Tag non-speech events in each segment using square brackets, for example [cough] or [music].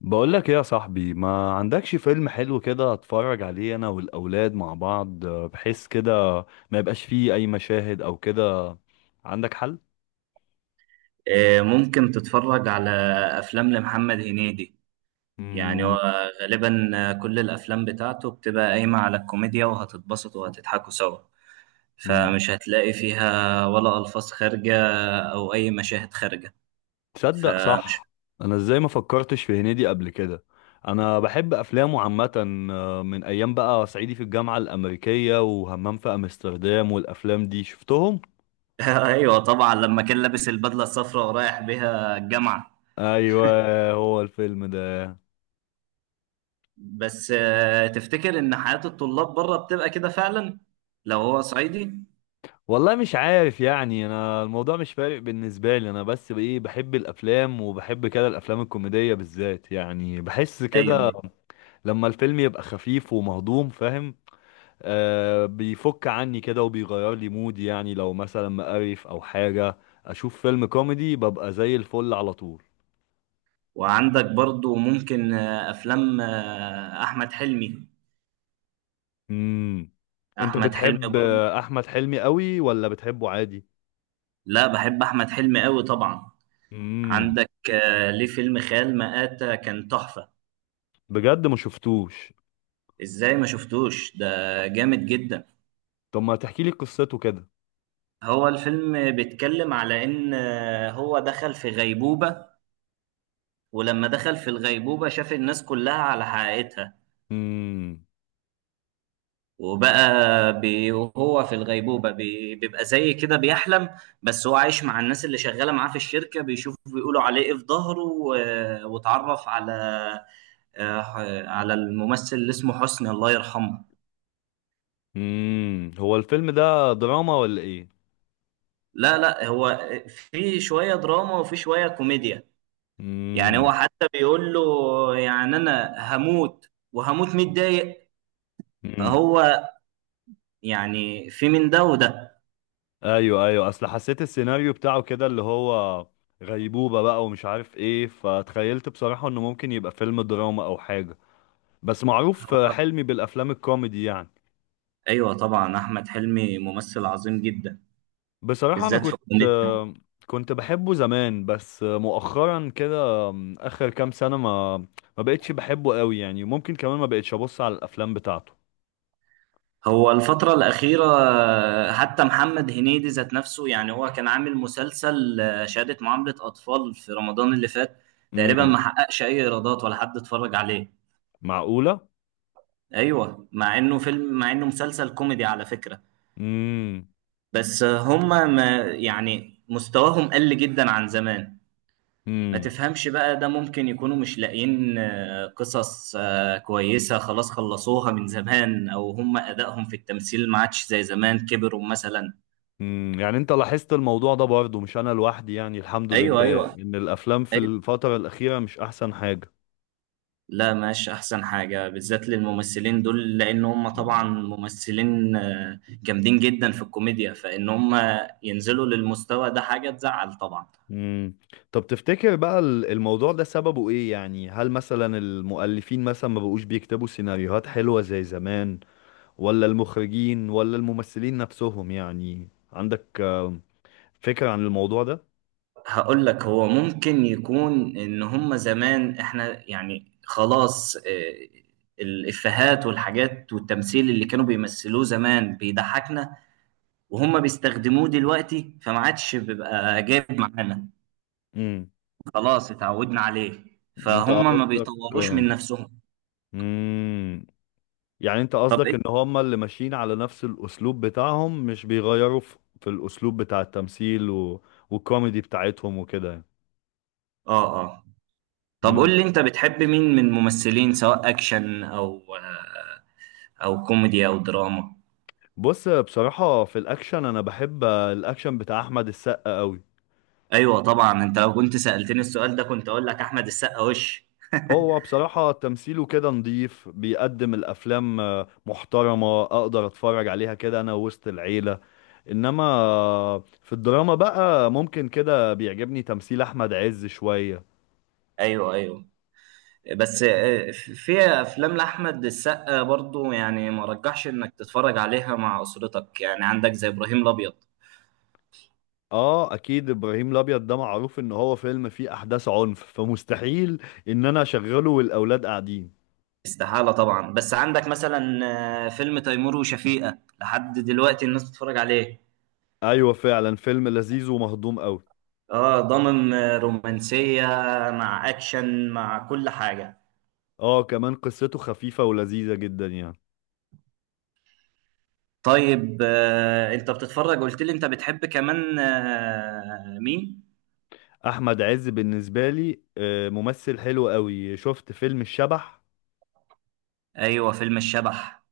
بقول لك ايه يا صاحبي؟ ما عندكش فيلم حلو كده اتفرج عليه انا والاولاد مع بعض، بحيث كده ما يبقاش فيه اي مشاهد او كده؟ عندك حل؟ ممكن تتفرج على أفلام لمحمد هنيدي. يعني مم. هو غالبا، كل الأفلام بتاعته بتبقى قايمة على الكوميديا، وهتتبسطوا وهتضحكوا سوا. مم. فمش هتلاقي فيها ولا ألفاظ خارجة أو أي مشاهد خارجة. تصدق، فمش صح. انا ازاي ما فكرتش في هنيدي قبل كده؟ انا بحب افلامه عامه. من ايام بقى صعيدي في الجامعه الامريكيه وهمام في امستردام والافلام دي شفتهم. [laughs] أيوة، طبعا لما كان لابس البدلة الصفراء ورايح بيها الجامعة. ايوه، هو الفيلم ده؟ بس، تفتكر إن حياة الطلاب بره بتبقى كده فعلا لو هو صعيدي؟ والله مش عارف، يعني انا الموضوع مش فارق بالنسبه لي انا، بس بايه بحب الافلام وبحب كده الافلام الكوميديه بالذات. يعني بحس أيوة، كده أيوة. لما الفيلم يبقى خفيف ومهضوم، فاهم؟ آه، بيفك عني كده وبيغير لي مودي، يعني لو مثلا مقرف او حاجه اشوف فيلم كوميدي ببقى زي الفل على طول. وعندك برضو ممكن أفلام أحمد حلمي. امم. انت احمد حلمي بتحب برضه. احمد حلمي قوي ولا بتحبه عادي؟ لا، بحب احمد حلمي قوي طبعا. امم. عندك ليه فيلم خيال مآتة كان تحفة. بجد ما شفتوش. ازاي ما شفتوش ده؟ جامد جدا. طب ما تحكي لي قصته كده. هو الفيلم بيتكلم على ان هو دخل في غيبوبة. ولما دخل في الغيبوبة شاف الناس كلها على حقيقتها. امم، وبقى وهو في الغيبوبة، بيبقى زي كده بيحلم. بس هو عايش مع الناس اللي شغالة معاه في الشركة، بيشوفوا بيقولوا عليه ايه في ظهره، واتعرف على آه، على الممثل اللي اسمه حسني الله يرحمه. امم، هو الفيلم ده دراما ولا ايه؟ لا، لا. هو في شوية دراما وفي شوية كوميديا. يعني هو امم، حتى بيقول له، يعني أنا هموت وهموت متضايق. امم، فهو يعني في من ده وده. ايوه، ايوه، اصل حسيت السيناريو بتاعه كده اللي هو غيبوبة بقى ومش عارف ايه، فتخيلت بصراحة انه ممكن يبقى فيلم دراما او حاجة، بس معروف هو حلمي بالافلام الكوميدي يعني. أيوة، طبعا أحمد حلمي ممثل عظيم جدا، بصراحة انا بالذات في كنت الكوميديا. كنت بحبه زمان، بس مؤخرا كده، اخر كام سنة، ما بقتش بحبه قوي. يعني ممكن كمان ما بقتش ابص على الافلام بتاعته. هو الفترة الأخيرة، حتى محمد هنيدي ذات نفسه، يعني هو كان عامل مسلسل شهادة معاملة أطفال في رمضان اللي فات، تقريبا ما امم. حققش أي إيرادات ولا حد اتفرج عليه. معقولة؟ أيوه، مع إنه مسلسل كوميدي على فكرة. امم. بس، هما ما يعني مستواهم قل جدا عن زمان. ما تفهمش بقى ده، ممكن يكونوا مش لاقيين قصص كويسة خلاص خلصوها من زمان، أو هما أدائهم في التمثيل ما عادش زي زمان، كبروا مثلا. امم. يعني انت لاحظت الموضوع ده برضه، مش انا لوحدي؟ يعني الحمد أيوه، لله أيوه، أيوة. ان الافلام في الفترة الاخيرة مش احسن حاجة. لا، مش احسن حاجه، بالذات للممثلين دول لان هم طبعا ممثلين جامدين جدا في الكوميديا، فان هم ينزلوا للمستوى ده حاجه تزعل طبعا. امم. طب تفتكر بقى الموضوع ده سببه ايه؟ يعني هل مثلا المؤلفين مثلا ما بقوش بيكتبوا سيناريوهات حلوة زي زمان؟ ولا المخرجين، ولا الممثلين نفسهم؟ يعني عندك فكرة عن الموضوع ده؟ هقول لك، هو ممكن يكون ان هم زمان احنا يعني خلاص، الافيهات والحاجات والتمثيل اللي كانوا بيمثلوه زمان بيضحكنا، وهم بيستخدموه دلوقتي فما عادش بيبقى جايب معانا. امم. خلاص اتعودنا عليه. انت فهم ما قصدك؟ بيطوروش من نفسهم. امم. يعني انت طب قصدك ان إيه؟ هما اللي ماشيين على نفس الاسلوب بتاعهم، مش بيغيروا في الاسلوب بتاع التمثيل، والكوميدي بتاعتهم وكده يعني. اه، اه. طب قول مم. لي، انت بتحب مين من الممثلين، سواء اكشن او كوميدي او دراما؟ بص بصراحة، في الاكشن انا بحب الاكشن بتاع احمد السقا قوي. ايوه، طبعا. انت لو كنت سألتني السؤال ده كنت اقول لك احمد السقا وش. هو بصراحة تمثيله كده نضيف، بيقدم الافلام محترمة، اقدر اتفرج عليها كده انا وسط العيلة. انما في الدراما بقى ممكن كده بيعجبني تمثيل احمد عز شوية. ايوه، ايوه. بس في افلام لاحمد السقا برضو، يعني ما رجحش انك تتفرج عليها مع اسرتك، يعني عندك زي ابراهيم الابيض. اه اكيد، ابراهيم الابيض ده معروف ان هو فيلم فيه احداث عنف، فمستحيل ان انا اشغله والاولاد قاعدين. استحالة طبعا. بس عندك مثلا فيلم تيمور وشفيقة لحد دلوقتي الناس بتتفرج عليه. ايوه فعلا، فيلم لذيذ ومهضوم قوي. اه، ضامن رومانسية مع اكشن مع كل حاجة. اه كمان قصته خفيفة ولذيذة جدا يعني. طيب، انت بتتفرج، قلت لي انت بتحب كمان مين؟ احمد عز بالنسبة لي ممثل حلو قوي. شفت فيلم الشبح؟ ايوه، فيلم الشبح.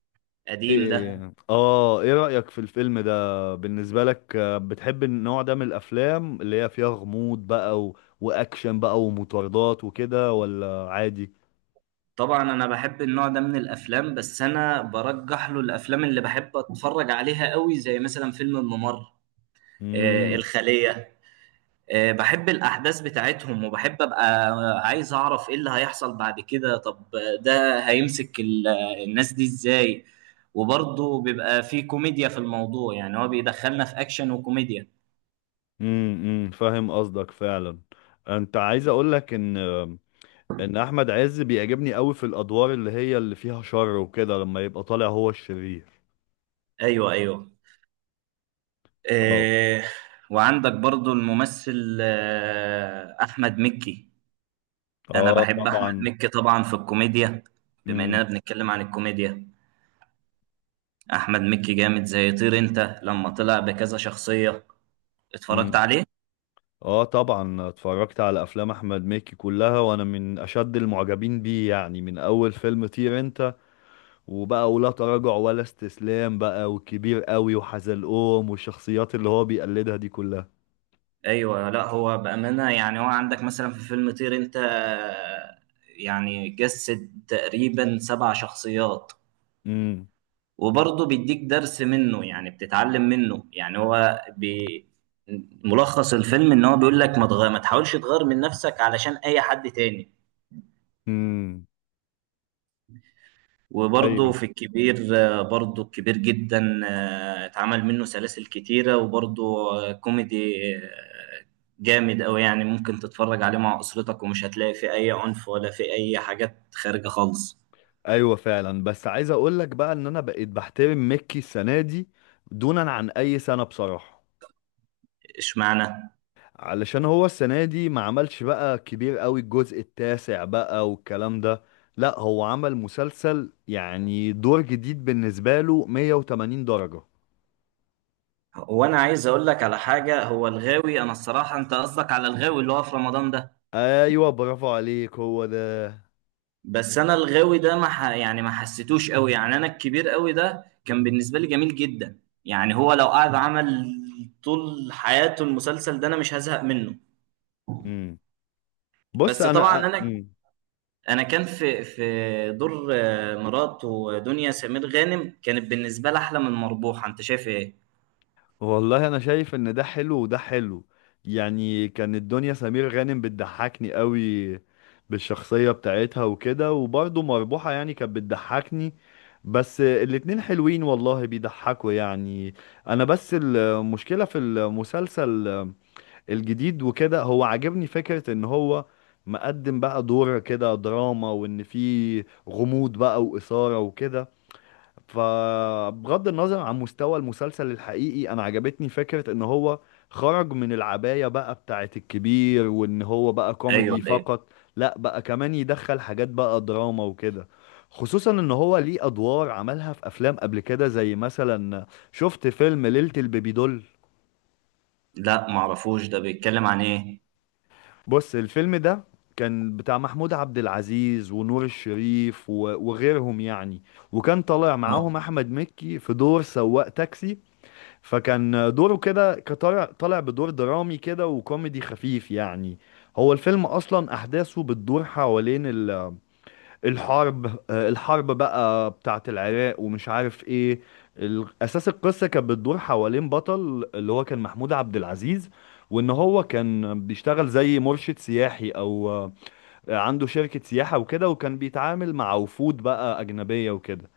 قديم ده. ايه رأيك في الفيلم ده بالنسبة لك؟ بتحب النوع ده من الافلام اللي هي فيها غموض بقى واكشن بقى ومطاردات وكده، ولا عادي؟ طبعا انا بحب النوع ده من الافلام، بس انا برجح له الافلام اللي بحب اتفرج عليها قوي زي مثلا فيلم الممر، مم. الخلية. بحب الأحداث بتاعتهم، وبحب أبقى عايز أعرف إيه اللي هيحصل بعد كده. طب ده هيمسك الناس دي إزاي؟ وبرضه بيبقى فيه كوميديا في الموضوع، يعني هو بيدخلنا في أكشن وكوميديا. امم. امم. فاهم قصدك فعلا. انت عايز اقول لك ان احمد عز بيعجبني قوي في الادوار اللي هي اللي فيها شر وكده لما يبقى طالع هو الشرير. أيوه، أيوه. اه، آه، وعندك برضه الممثل أحمد مكي. أنا اه، بحب أحمد طبعا. مكي طبعا في الكوميديا. بما إننا امم. بنتكلم عن الكوميديا، أحمد مكي جامد زي طير أنت، لما طلع بكذا شخصية اتفرجت امم. عليه. اه طبعا، اتفرجت على افلام احمد مكي كلها وانا من اشد المعجبين بيه، يعني من اول فيلم طير انت وبقى ولا تراجع ولا استسلام بقى وكبير قوي وحزلقوم والشخصيات اللي هو بيقلدها دي كلها. ايوه، لا هو بامانه يعني هو عندك مثلا في فيلم طير انت، يعني جسد تقريبا سبع شخصيات. امم. وبرضه بيديك درس منه، يعني بتتعلم منه. يعني هو ملخص الفيلم ان هو بيقول لك ما تحاولش تغير من نفسك علشان اي حد تاني. امم. وبرضه أيوه. في الكبير، برضه الكبير جدا، اتعمل منه سلاسل كتيرة. وبرضه كوميدي آه، جامد أوي، يعني ممكن تتفرج عليه مع أسرتك ومش هتلاقي فيه أي عنف ولا فيه أي حاجات خارجة خالص. ايوه فعلا، بس عايز اقول لك بقى ان انا بقيت بحترم ميكي السنه دي دونا عن اي سنه بصراحه. اشمعنى؟ علشان هو السنه دي ما عملش بقى كبير قوي الجزء التاسع بقى والكلام ده. لا هو عمل مسلسل يعني دور جديد بالنسبه له 180 درجه. وأنا عايز أقول لك على حاجة. هو الغاوي، أنا الصراحة أنت قصدك على الغاوي اللي هو في رمضان ده. ايوه برافو عليك، هو ده. بس انا الغاوي ده ما ح... يعني ما حسيتوش قوي، يعني انا الكبير قوي ده كان بالنسبه لي جميل جدا. يعني هو لو قعد عمل طول حياته المسلسل ده انا مش هزهق منه. امم. بص بس طبعا انا، انا، امم، انا كان في دور مراته دنيا سمير غانم كانت بالنسبه لي احلى من مربوحه. انت شايف ايه؟ والله انا شايف ان ده حلو وده حلو. يعني كان الدنيا سمير غانم بتضحكني قوي بالشخصية بتاعتها وكده، وبرضه مربوحة يعني كانت بتضحكني. بس الاتنين حلوين والله، بيضحكوا يعني. انا بس المشكلة في المسلسل الجديد وكده، هو عاجبني فكرة ان هو مقدم بقى دور كده دراما، وان فيه غموض بقى وإثارة وكده. فبغض النظر عن مستوى المسلسل الحقيقي انا عجبتني فكرة ان هو خرج من العباية بقى بتاعت الكبير، وان هو بقى ايوه، كوميدي ايوه. فقط، لا بقى كمان يدخل حاجات بقى دراما وكده. خصوصا ان هو ليه ادوار عملها في افلام قبل كده، زي مثلا، شفت فيلم ليلة البيبي دول؟ لا، ما اعرفوش. ده بيتكلم عن ايه؟ بص الفيلم ده كان بتاع محمود عبد العزيز ونور الشريف وغيرهم يعني. وكان طالع آه، معاهم احمد مكي في دور سواق تاكسي. فكان دوره كده، كطالع طالع بدور درامي كده وكوميدي خفيف يعني. هو الفيلم اصلا احداثه بتدور حوالين الحرب، الحرب بقى بتاعه العراق ومش عارف ايه. اساس القصه كانت بتدور حوالين بطل اللي هو كان محمود عبد العزيز، وان هو كان بيشتغل زي مرشد سياحي او، عنده شركه سياحه وكده، وكان بيتعامل مع وفود بقى اجنبيه وكده.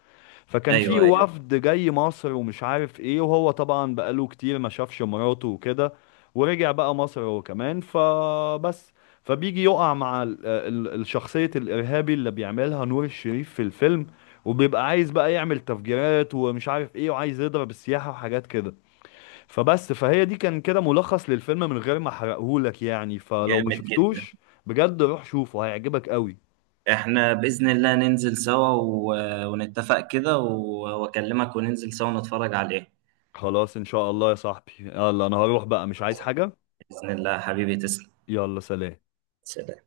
فكان في ايوه، ايوه. وفد جاي مصر ومش عارف ايه، وهو طبعا بقاله كتير ما شافش مراته وكده، ورجع بقى مصر هو كمان، فبس فبيجي يقع مع الشخصية الإرهابي اللي بيعملها نور الشريف في الفيلم. وبيبقى عايز بقى يعمل تفجيرات ومش عارف ايه، وعايز يضرب السياحة وحاجات كده. فبس، فهي دي كان كده ملخص للفيلم من غير ما احرقهولك، يعني فلو ما جامد جدا. شفتوش، بجد روح شوفه هيعجبك قوي. احنا بإذن الله ننزل سوا ونتفق كده واكلمك وننزل سوا نتفرج عليه. خلاص ان شاء الله يا صاحبي، يلا انا هروح بقى، مش عايز حاجة. بإذن الله حبيبي، تسلم. يلا سلام. سلام.